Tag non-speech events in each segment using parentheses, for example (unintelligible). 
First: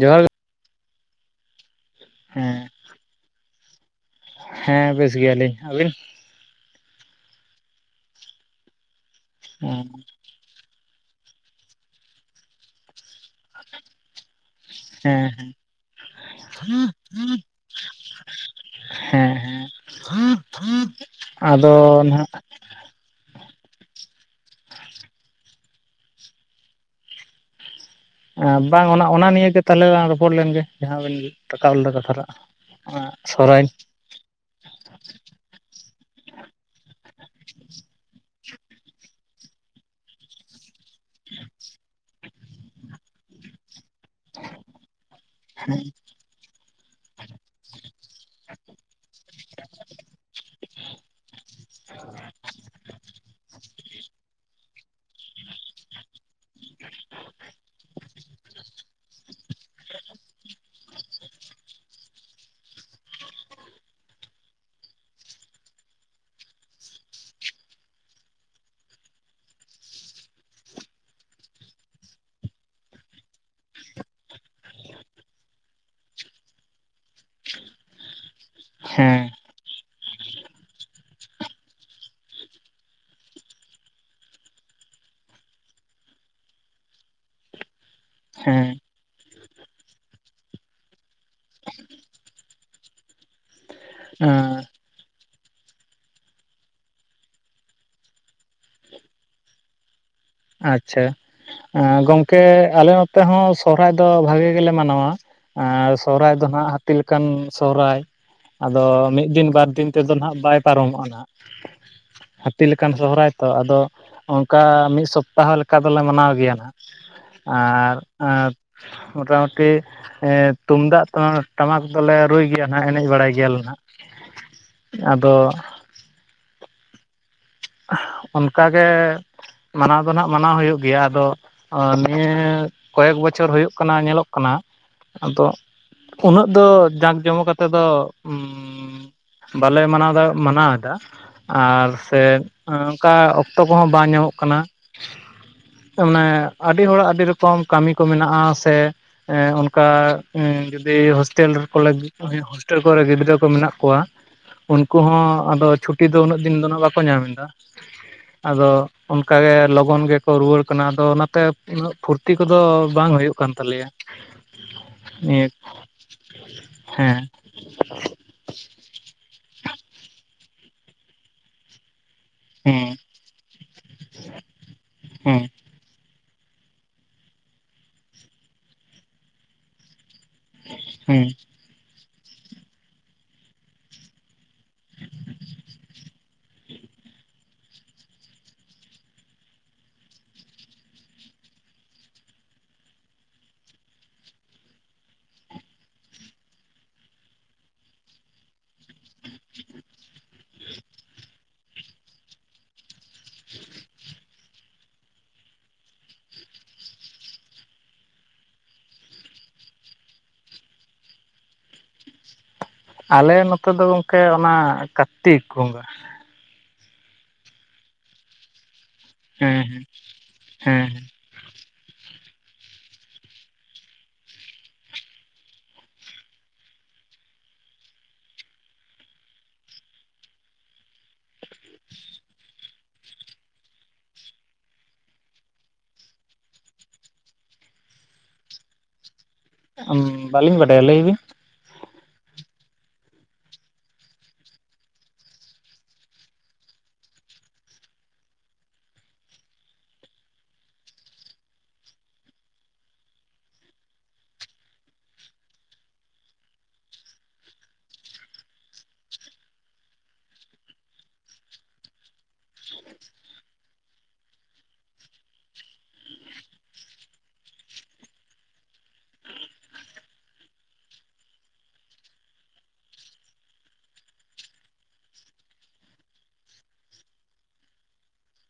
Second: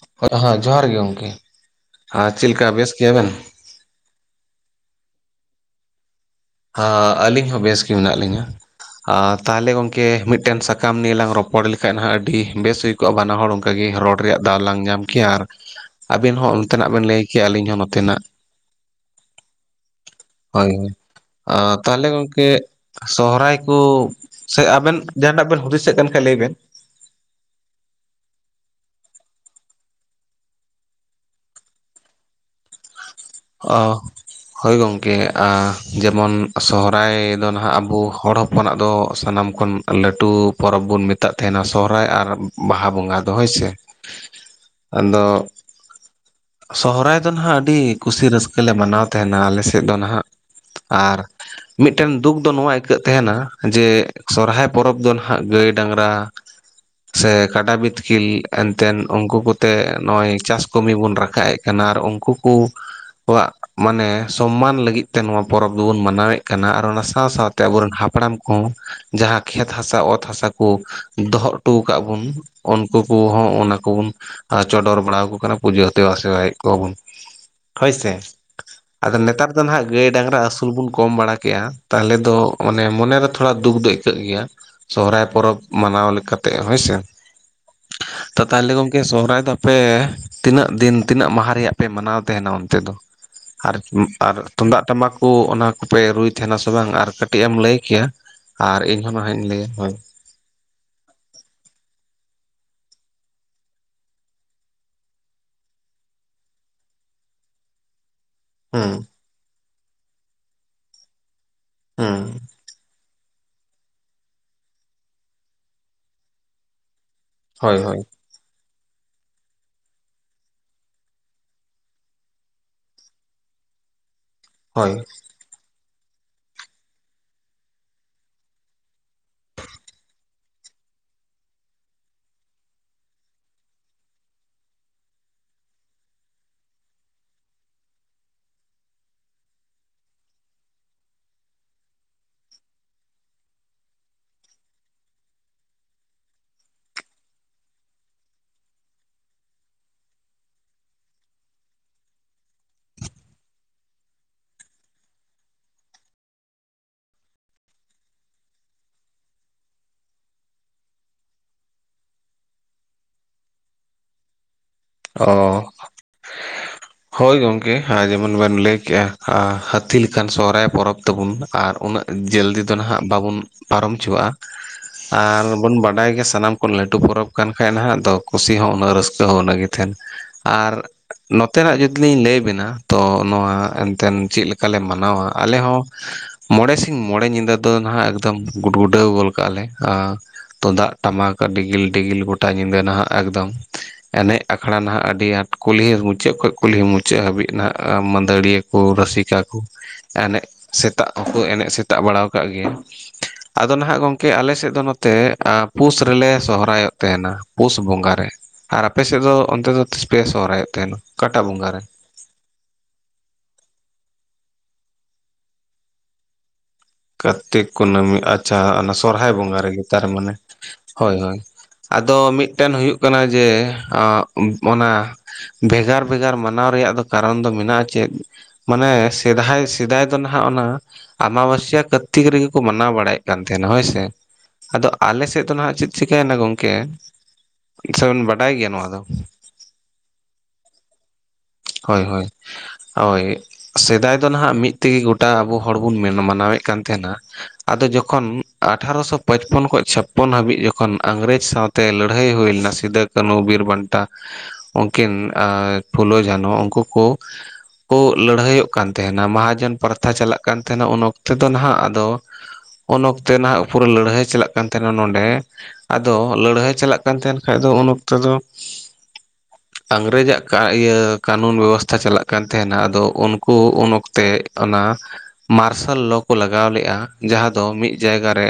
ᱡᱚᱦᱟᱨ ᱜᱮ ᱟᱦᱟ ᱡᱚᱦᱟᱨ ᱜᱮ ᱜᱚᱝᱠᱮ ᱟᱨ ᱪᱮᱫ ᱞᱮᱠᱟ ᱦᱮᱸ ᱵᱮᱥ ᱜᱮᱭᱟᱵᱮᱱ? ᱦᱮᱸ ᱵᱮᱥ ᱜᱮᱭᱟᱞᱤᱧ ᱟᱹᱵᱤᱱ? ᱟ ᱟᱹᱞᱤᱧ ᱦᱚᱸ ᱵᱮᱥ ᱜᱮ ᱢᱮᱱᱟᱜ ᱞᱤᱧᱟ ᱟᱨ ᱛᱟᱦᱞᱮ ᱦᱮᱸ ᱜᱚᱝᱠᱮ ᱢᱤᱫᱴᱮᱱ ᱠᱟᱢ ᱱᱤᱭᱮ ᱞᱟᱝ ᱨᱚᱯᱚᱲ ᱞᱮᱠᱷᱟᱡ ᱱᱟᱦᱟᱜ ᱟᱹᱰᱤ ᱵᱮᱥ ᱦᱩᱭ ᱠᱚᱜ-ᱟ ᱵᱟᱱᱟ ᱦᱚᱲ ᱚᱝᱠᱟ ᱜᱮ ᱨᱚᱲ ᱨᱮᱭᱟᱜ ᱫᱟᱣ ᱞᱟᱝ ᱧᱟᱢ ᱠᱮᱭᱟ ᱟᱨ ᱟᱹᱵᱤᱱ ᱦᱚᱸ ᱚᱱᱛᱮᱱᱟᱜ ᱵᱤᱱ ᱞᱟᱹᱭ ᱠᱮᱭᱟ ᱟᱹᱞᱤᱧ ᱦᱚᱸ ᱱᱚᱛᱮᱱᱟᱜ᱾ ᱦᱮᱸ ᱦᱳᱭ ᱦᱮᱸ ᱦᱳᱭ ᱟᱫᱚ ᱛᱟᱦᱚᱞᱮ ᱱᱦᱟᱜ ᱜᱚᱢᱠᱮ ᱥᱚᱦᱨᱟᱭ ᱠᱩ ᱥᱮ ᱟᱵᱮᱱ ᱡᱟᱦᱟᱸᱴᱟᱜ ᱵᱮᱱ ᱦᱩᱫᱤᱥᱮᱫ ᱠᱟᱱ ᱠᱷᱟᱡ ᱞᱟᱹᱭ ᱵᱮᱱ, ᱵᱟᱝ ᱚᱱᱟ ᱚᱱᱟ ᱱᱤᱭᱮ ᱜᱮ ᱛᱟᱦᱞᱮ ᱞᱟᱝ ᱨᱚᱯᱚᱲ ᱞᱮᱱᱜᱮ ᱡᱟᱦᱟᱸ ᱵᱤᱱ ᱨᱟᱠᱟᱵ ᱞᱮᱫᱟ ᱠᱟᱛᱷᱟ ᱴᱟᱜ᱾ ᱚᱱᱟ ᱥᱚᱨᱦᱟᱭ ᱚ ᱦᱳᱭ ᱜᱚᱝᱠᱮ ᱟ ᱡᱮᱢᱚᱱ ᱥᱚᱦᱨᱟᱭ ᱫᱚ ᱱᱦᱟᱜ ᱟᱵᱚ ᱦᱚᱲ ᱦᱚ ᱯᱚᱱᱟᱜ ᱫᱚ ᱥᱟᱱᱟᱢ ᱠᱷᱚᱱ ᱞᱟᱹᱴᱩ ᱯᱚᱨᱚᱵᱽ, ᱵᱚᱱ ᱢᱮᱛᱟᱜ ᱛᱟᱦᱮᱱᱟ, ᱥᱚᱦᱨᱟᱭ ᱟᱨ ᱵᱟᱦᱟ ᱵᱚᱸᱜᱟ ᱫᱚ ᱦᱳᱭ ᱥᱮ᱾ ᱟᱫᱚ ᱥᱚᱦᱨᱟᱭ ᱫᱚ ᱱᱦᱟᱜ ᱟᱹᱰᱤ ᱠᱩᱥᱤ ᱨᱟᱹᱥᱠᱟᱹ ᱞᱮ ᱢᱟᱱᱟᱣ ᱛᱮᱦᱮᱱᱟ ᱟᱞᱮ ᱥᱮᱫ ᱫᱚ ᱱᱟᱦᱟᱜ, ᱟᱨ ᱢᱤᱫᱴᱮᱱ ᱫᱩᱠ ᱫᱚ ᱱᱚᱣᱟ ᱟᱹᱭᱠᱟᱹᱜ ᱛᱮᱦᱮᱱᱟ, ᱡᱮ ᱥᱚᱨᱦᱟᱭ ᱯᱚᱨᱚᱵᱽ ᱫᱚ ᱱᱦᱟᱜ ᱜᱟᱹᱭ ᱰᱟᱝᱨᱟ ᱥᱮ ᱠᱟᱰᱟ ᱵᱤᱛᱠᱤᱞ ᱮᱱᱛᱮᱱ ᱩᱱᱠᱩ ᱠᱚᱛᱮ ᱱᱚᱜ-ᱚᱭ ᱪᱟᱥ ᱠᱟᱹᱢᱤ ᱵᱚᱱ ᱨᱟ ᱠᱟᱜ ᱮᱜ ᱠᱟᱱᱟ ᱟᱨ ᱩᱱᱠᱩ ᱠᱩ ᱠᱚᱣᱟᱜ ᱢᱟᱱᱮ, ᱥᱚᱢᱢᱟᱱ ᱞᱟᱹᱜᱤᱫ ᱛᱮ ᱱᱚᱣᱟ ᱯᱚᱨᱚᱵᱽ ᱫᱚᱵᱚᱱ ᱢᱟᱱᱟᱣᱮᱫ ᱠᱟᱱᱟ, ᱟᱨ ᱚᱱᱟ ᱥᱟᱶ ᱥᱟᱶᱛᱮ ᱛᱮ ᱟᱵᱚᱨᱮᱱ ᱦᱟᱯᱲᱟᱢ ᱠᱚ ᱡᱟᱦᱟᱸ ᱠᱷᱮᱛ ᱦᱟᱥᱟ, ᱚᱛ ᱦᱟᱥᱟ ᱠᱚ ᱫᱚᱦᱚ ᱚᱴᱚ ᱠᱟᱫ ᱵᱩᱱ ᱩᱱᱠᱩ ᱠᱚᱦᱚᱸ ᱚᱱᱟ ᱠᱚᱵᱩᱱ ᱪᱚᱰᱚᱨ ᱵᱟᱲᱟᱣ ᱠᱚ ᱠᱟᱱᱟ ᱯᱩᱡᱟᱹ ᱫᱮᱵᱟ ᱥᱮᱣᱟᱭᱮᱫ ᱠᱚᱣᱟᱵᱩᱱ᱾ ᱡᱳᱭ ᱥᱮ, ᱟᱫᱚ ᱦᱮᱸ ᱱᱮᱛᱟᱨ ᱫᱚ ᱱᱦᱟᱜ ᱜᱟᱹᱭ ᱰᱟᱝᱨᱟ ᱟᱹᱥᱩᱞ ᱵᱚᱱ ᱠᱚᱢ ᱵᱟᱲᱟ ᱠᱮᱜ-ᱟ, ᱛᱟᱦᱞᱮ ᱫᱚ ᱚᱱᱮ ᱢᱚᱱᱮᱨᱮ ᱛᱷᱚᱲᱟ ᱫᱩᱠ ᱫᱚ ᱟᱹᱭᱠᱟᱹᱜ ᱜᱮᱭᱟ᱾ ᱥᱚᱦᱨᱟᱭ ᱯᱚᱨᱚᱵᱽ ᱢᱟᱱᱟᱣ ᱞᱮᱠᱟᱛᱮ ᱦᱳᱭ ᱥᱮ᱾ ᱛᱚ ᱦᱮᱸ ᱛᱟᱦᱞᱮ ᱜᱚᱝᱠᱮ ᱥᱚᱦᱨᱟᱭ ᱫᱚ ᱟᱯᱮ ᱛᱤᱱᱟᱹᱜ ᱫᱤᱱ ᱛᱤᱱᱟᱹᱜ ᱢᱟᱦᱟ ᱨᱮᱭᱟᱜ ᱯᱮ ᱢᱟᱱᱟᱣ ᱛᱟᱦᱮᱱᱟ ᱚᱱᱛᱮ ᱫᱚ? ᱟᱨ ᱟᱨ ᱛᱩᱝᱫᱟᱜ ᱴᱟᱢᱟᱠ ᱠᱩ ᱚᱱᱟ ᱠᱚᱯᱮ ᱨᱩᱭ ᱛᱦᱮᱱᱟ ᱥᱮ ᱵᱟᱝ ᱟᱨ ᱠᱟᱹᱴᱤᱡ ᱮᱢ ᱞᱟᱹᱭ ᱠᱮᱭᱟ? ᱟᱨ ᱤᱧ ᱦᱚᱸ ᱱᱟᱦᱟᱜ ᱤᱧ ᱞᱟᱹᱭᱟ ᱦᱳᱭ ᱟᱪᱷᱟ ᱟ ᱜᱚᱝᱠᱮ ᱟᱞᱮ ᱱᱚᱛᱮ ᱦᱚᱸ ᱥᱚᱦᱨᱟᱭ ᱫᱚ ᱵᱷᱟᱜᱮ ᱜᱮᱞᱮ ᱢᱟᱱᱟᱣᱟ᱾ ᱮᱻ ᱥᱚᱦᱨᱟᱭ ᱫᱚ ᱦᱟᱸᱜ ᱦᱟᱹᱛᱤ ᱞᱮᱠᱟᱱ ᱥᱚᱦᱨᱟᱭ᱾ ᱟᱫᱚ ᱦᱩᱸ ᱢᱤᱫ ᱫᱤᱱ ᱵᱟᱨ ᱫᱤᱱ ᱛᱮᱫᱚ ᱱᱦᱟᱸᱜ ᱵᱟᱭ ᱯᱟᱨᱚᱢᱚᱜ-ᱟ ᱱᱟᱦᱟᱸᱜ᱾ ᱦᱩᱸ ᱛᱤ ᱞᱮᱠᱟᱱ ᱥᱚᱦᱨᱟᱭ ᱛᱚ ᱟᱫᱚ, ᱚᱱᱠᱟ ᱢᱤᱫ ᱥᱚᱯᱛᱟᱦᱚ ᱞᱮᱠᱟ ᱫᱚᱞᱮ ᱢᱟᱱᱟᱣ ᱜᱮᱭᱟ ᱱᱦᱟᱸᱜ᱾ ᱦᱳᱭ ᱟᱨ, ᱦᱳᱭ ᱟᱨ ᱢᱚᱴᱟᱢᱩᱴᱤ ᱮ ᱛᱩᱢᱫᱟᱜ ᱴᱟᱢ ᱴᱟᱢᱟᱠ ᱫᱚᱞᱮ ᱨᱩᱭ ᱜᱮᱭᱟᱭ ᱱᱦᱟᱸᱜ ᱮᱱᱮᱡ ᱵᱟᱲᱟᱭ ᱜᱮᱭᱟᱞᱮ ᱱᱦᱟᱸᱜ᱾ ᱦᱳᱭ ᱟᱫᱚ ᱚᱱᱠᱟ ᱜᱮ ᱢᱟᱱᱟᱣ ᱫᱚ ᱱᱦᱟᱸᱜ ᱢᱟᱱᱟᱣ ᱦᱩᱭᱩᱜ ᱜᱮᱭᱟ, ᱟᱫᱚ ᱚ ᱱᱤᱭᱟᱹ ᱠᱚᱭᱮᱠ ᱵᱚᱪᱷᱚᱨ ᱦᱩᱭᱩᱜ ᱠᱟᱱᱟ ᱧᱮᱞᱚᱜ ᱠᱟᱱᱟ, ᱟᱫᱚ ᱩᱱᱟᱹᱜ ᱫᱚ ᱡᱟᱸᱠ ᱡᱚᱢᱚᱠ ᱟᱛᱮᱫ ᱫᱚ ᱵᱟᱞᱮ ᱢᱟᱱᱟᱣ ᱫᱟ ᱢᱟᱱᱟᱣ ᱠᱟᱜ-ᱟ ᱟᱨ ᱥᱮ ᱚᱱᱠᱟ ᱚᱠᱛᱚ ᱠᱚᱦᱚᱸ ᱵᱟᱝ ᱧᱟᱢᱚᱜ ᱠᱟᱱᱟ᱾ ᱚᱱᱮ ᱟᱹᱰᱤ ᱦᱚᱲᱟᱜ ᱟᱹᱰᱤ ᱨᱚᱠᱚᱢ ᱠᱟᱹᱢᱤ ᱠᱚ ᱢᱮᱱᱟᱜ-ᱟ ᱥᱮ᱾ ᱦᱮᱸ ᱚᱱᱠᱟ ᱦᱩᱸ ᱡᱩᱫᱤ ᱦᱳᱥᱴᱮᱞ, ᱠᱚᱞᱮᱡ ᱦᱳᱥᱴᱮᱞ ᱠᱚᱨᱮ ᱜᱤᱫᱽᱨᱟᱹ ᱠᱚ ᱢᱮᱱᱟᱜ ᱠᱚᱣᱟ, ᱩᱱᱠᱩ ᱦᱚᱸ ᱟᱫᱚ ᱪᱷᱩᱴᱤ ᱫᱚ ᱩᱱᱟᱹᱜ ᱫᱤᱱ ᱫᱚ ᱦᱟᱸᱜ ᱵᱟᱠᱚ ᱧᱟᱢ ᱮᱫᱟ ᱾ ᱟᱫᱚ ᱚᱱᱠᱟᱜᱮ ᱞᱚᱜᱚᱱ ᱜᱮᱠᱚ ᱨᱩᱣᱟᱹᱲ ᱠᱟᱱᱟ, ᱟᱫᱚ ᱚᱱᱟᱛᱮ ᱩᱱᱟᱹᱜ ᱯᱷᱩᱨᱛᱤ ᱠᱚᱫᱚ ᱵᱟᱝ ᱦᱩᱭᱩᱜ ᱠᱟᱱ ᱛᱟᱞᱮᱭᱟ ᱾ ᱚ (unintelligible) ᱦᱳᱭ ᱜᱚᱝᱠᱮ ᱾ (unintelligible) ᱡᱮᱢᱚᱱ ᱵᱮᱱ ᱞᱟᱹᱭ ᱠᱮᱜᱼᱟ᱾ ᱦᱟ ᱦᱟᱹᱛᱤ ᱞᱮᱠᱟᱱ ᱥᱚᱦᱨᱟᱭ ᱯᱚᱨᱚᱵᱽ ᱛᱟᱵᱚᱱ, ᱟᱨ ᱩᱱᱟᱹᱜ ᱡᱟᱹᱞᱫᱤ ᱫᱚ ᱦᱮᱸ ᱱᱟᱦᱟᱜ ᱵᱟᱵᱚᱱ ᱯᱟᱨᱚᱢ ᱪᱩᱣᱟ-ᱟ᱾ ᱦᱮᱸ ᱟᱨ ᱵᱚᱱ ᱵᱟᱰᱟᱭ ᱜᱮᱭᱟ ᱥᱟᱱᱟᱢ ᱠᱷᱚᱱ ᱞᱟᱹᱴᱩ ᱯᱚᱨᱚᱵᱽ ᱠᱟᱱ ᱠᱷᱟᱡ ᱱᱟᱦᱟᱜ ᱠᱩᱥᱤ ᱦᱚᱸ ᱩᱱᱟᱹᱜ ᱨᱟᱹᱥᱠᱟᱹ ᱦᱚᱸ ᱩᱱᱟᱹᱜ ᱜᱮ ᱛᱟᱦᱮᱱ ᱾ ᱟᱨ ᱦᱩᱸ᱾ ᱱᱚᱛᱮᱱᱟᱜ ᱡᱩᱫᱤ ᱞᱤᱧ ᱞᱟᱹᱭ ᱵᱤᱱᱟ ᱛᱚ ᱱᱚᱣᱟ ᱮᱱᱛᱮᱱ ᱪᱮᱫ ᱞᱮᱠᱟ ᱞᱮ ᱢᱟᱱᱟᱣᱟ? ᱟᱞᱮ ᱦᱚᱸ ᱢᱚᱬᱮ ᱥᱤᱧ ᱢᱚᱬᱮ ᱧᱤᱫᱟᱹ ᱫᱚ ᱱᱟᱦᱟᱜ ᱮᱠᱫᱚᱢ ᱜᱩᱰᱜᱩᱰᱟᱹᱣ ᱜᱚᱫ ᱠᱟᱜ-ᱟ ᱞᱮ᱾ ᱛᱩᱢᱫᱟᱜ ᱴᱟᱢᱟᱠ ᱰᱤᱜᱤᱞ ᱰᱤᱜᱤᱞ ᱜᱚᱴᱟ ᱧᱤᱫᱟᱹ ᱱᱟᱦᱟᱜ ᱮᱠᱫᱚᱢ ᱾ ᱮᱱᱮᱡ ᱟᱠᱷᱲᱟ ᱱᱟᱦᱟᱜ ᱟᱹᱰᱤ ᱟᱸᱴ ᱠᱩᱞᱦᱤ (inaudible) ᱢᱩᱪᱟᱹᱫ ᱠᱷᱚᱱ ᱠᱩᱞᱦᱤ ᱢᱩᱪᱟᱹᱫ ᱦᱟᱹᱵᱤᱡ ᱱᱟᱦᱟᱜ ᱢᱟᱹᱫᱟᱹᱲᱤᱭᱟᱹ ᱠᱚ, ᱨᱟᱹᱥᱤᱠᱟ ᱠᱚ ᱮᱱᱮᱡ ᱥᱮᱛᱟᱜ ᱦᱚᱸᱠᱚ ᱮᱱᱮᱡ ᱥᱮᱛᱟᱜ ᱵᱟᱲᱟ ᱟᱠᱟᱜ ᱜᱮᱭᱟ ᱾ (unintelligible) ᱟᱫᱚ ᱱᱟᱦᱟᱜ ᱜᱚᱝᱠᱮ ᱟᱞᱮ ᱥᱮᱫ ᱫᱚ ᱱᱚᱛᱮ ᱯᱩᱥ ᱨᱮᱞᱮ ᱥᱚᱦᱨᱟᱭᱚᱜ ᱛᱟᱦᱮᱱᱟ, ᱯᱩᱥ ᱵᱚᱸᱜᱟ ᱨᱮ ᱾ ᱟᱨ ᱟᱯᱮ ᱥᱮᱫ ᱫᱚ ᱚᱱᱛᱮ ᱫᱚ ᱛᱤᱥ ᱯᱮ ᱥᱚᱦᱨᱟᱭᱚᱜ ᱛᱟᱦᱮᱱᱟ ᱚᱠᱟᱴᱟ ᱵᱚᱸᱜᱟ ᱨᱮ? ᱟᱞᱮ ᱱᱚᱛᱮ ᱫᱚ ᱜᱚᱢᱠᱮ ᱚᱱᱟ ᱠᱟᱨᱛᱤᱠ ᱵᱚᱸᱜᱟ ᱾ ᱠᱟᱨᱛᱤᱠ ᱠᱩᱱᱟᱹᱢᱤ ᱟᱪᱪᱷᱟ ᱚᱱᱟ ᱥᱚᱨᱦᱟᱭ ᱵᱚᱸᱜᱟ ᱨᱮᱜᱮ ᱦᱮᱸ ᱛᱟᱨ ᱢᱟᱱᱮ᱾ ᱦᱮᱸ ᱦᱳᱭ ᱦᱳᱭ ᱟᱫᱚ ᱢᱤᱫᱴᱮᱱ ᱦᱩᱭᱩᱜ ᱠᱟᱱᱟ ᱡᱮ ᱚᱱᱟ ᱵᱷᱮᱜᱟᱨ ᱵᱷᱮᱜᱟᱨ ᱢᱟᱱᱟᱣ ᱨᱮᱭᱟᱜ ᱫᱚ ᱠᱟᱨᱚᱱ ᱫᱚ ᱢᱮᱱᱟᱜ-ᱟ ᱪᱮᱫ ᱢᱟᱱᱮ ᱥᱮᱫᱟᱭ ᱥᱮᱫᱟᱭ ᱫᱚ ᱱᱟᱦᱟᱜ, ᱚᱱᱟ ᱟᱢᱟᱵᱥᱭᱟᱹ ᱠᱟᱨᱛᱤᱠ ᱨᱮᱜᱮ ᱠᱚ ᱢᱟᱱᱟᱣ ᱵᱟᱲᱟᱭᱮᱫ ᱠᱟᱱ ᱛᱟᱦᱮᱱᱟ ᱦᱳᱭᱥᱮ᱾ ᱟᱫᱚ ᱟᱞᱮ ᱥᱮᱫ ᱫᱚ ᱱᱟᱜ ᱪᱮᱫ ᱪᱤᱠᱟᱹᱭᱮᱱᱟ ᱜᱚᱝᱠᱮ ᱥᱮᱵᱤᱱ ᱵᱟᱰᱟᱭ ᱜᱮᱭᱟ ᱱᱚᱣᱟ ᱫᱚ? ᱵᱟᱹᱞᱤᱧ ᱵᱟᱰᱟᱭ-ᱟ ᱞᱟᱹᱭ ᱵᱤᱱ ᱦᱳᱭ ᱦᱳᱭ᱾ ᱦᱳᱭ ᱥᱮᱫᱟᱭ ᱫᱚ ᱱᱟᱦᱟᱜ ᱢᱤᱫ ᱛᱮᱜᱮ ᱜᱚᱴᱟ ᱟᱵᱚ ᱦᱚᱲ ᱵᱚᱱ ᱢᱟᱱᱟᱣᱮᱫ ᱠᱟᱱ ᱛᱟᱦᱮᱱᱟ ᱾ ᱟᱫᱚ ᱡᱚᱠᱷᱚᱱ ᱟᱴᱷᱟᱨᱚᱥᱚ ᱯᱚᱪᱯᱚᱱ ᱠᱷᱚᱱ ᱪᱷᱟᱯᱯᱚᱱ ᱦᱟᱹᱵᱤᱡ ᱡᱚᱠᱷᱚᱱ ᱤᱝᱨᱮᱡᱽ ᱥᱟᱶ ᱛᱮ ᱞᱟᱹᱲᱦᱟᱹᱭ ᱦᱩᱭ ᱞᱮᱱᱟ, ᱥᱤᱫᱩ ᱠᱟᱹᱱᱩ ᱵᱤᱨ ᱵᱟᱱᱴᱟ ᱩᱱᱠᱤᱱ ᱟᱨ ᱯᱷᱩᱞᱳ ᱡᱷᱟᱱᱚ ᱩᱱᱠᱩ ᱠᱚ ᱠᱚ ᱞᱟᱹᱲᱦᱟᱹᱭᱚᱜ ᱠᱟᱱ ᱛᱟᱦᱮᱱᱟ᱾ ᱢᱟᱦᱟᱡᱚᱱ ᱯᱨᱛᱷᱟ ᱪᱟᱞᱟᱜ ᱠᱟᱱ ᱛᱟᱦᱮᱱᱟ ᱩᱱ ᱚᱠᱛᱮ ᱫᱚ ᱱᱟᱦᱟᱜ, ᱟᱫᱚ ᱩᱱ ᱚᱠᱛᱮ ᱱᱟᱦᱟᱜ ᱯᱩᱨᱟᱹ ᱞᱟᱹᱲᱦᱟᱹᱭ ᱪᱟᱞᱟᱜ ᱠᱟᱱ ᱛᱟᱦᱮᱱᱟ ᱱᱚᱰᱮ ᱟᱫᱚ ᱞᱟᱹᱲᱦᱟᱹᱭ ᱪᱟᱞᱟᱜ ᱠᱟᱱ ᱛᱟᱦᱮᱱ ᱠᱷᱟᱡ ᱫᱚ ᱩᱱ ᱚᱠᱛᱚ ᱫᱚ ᱤᱝᱨᱮᱡ ᱟᱜ ᱤᱭᱟᱹ ᱠᱟᱱᱩᱱ ᱵᱮᱵᱚᱥᱛᱷᱟ ᱪᱟᱞᱟᱜ ᱠᱟᱱ ᱛᱟᱦᱮᱱᱟ ᱟᱫᱚ ᱩᱱᱠᱩ ᱩᱱ ᱚᱠᱛᱮ ᱚᱱᱟ ᱢᱟᱨᱥᱟᱞ ᱞᱚ ᱠᱚ ᱞᱟᱜᱟᱣ ᱞᱮᱫ-ᱟ ᱡᱟᱦᱟᱸ ᱫᱚ ᱢᱤᱫ ᱡᱟᱭᱜᱟ ᱨᱮ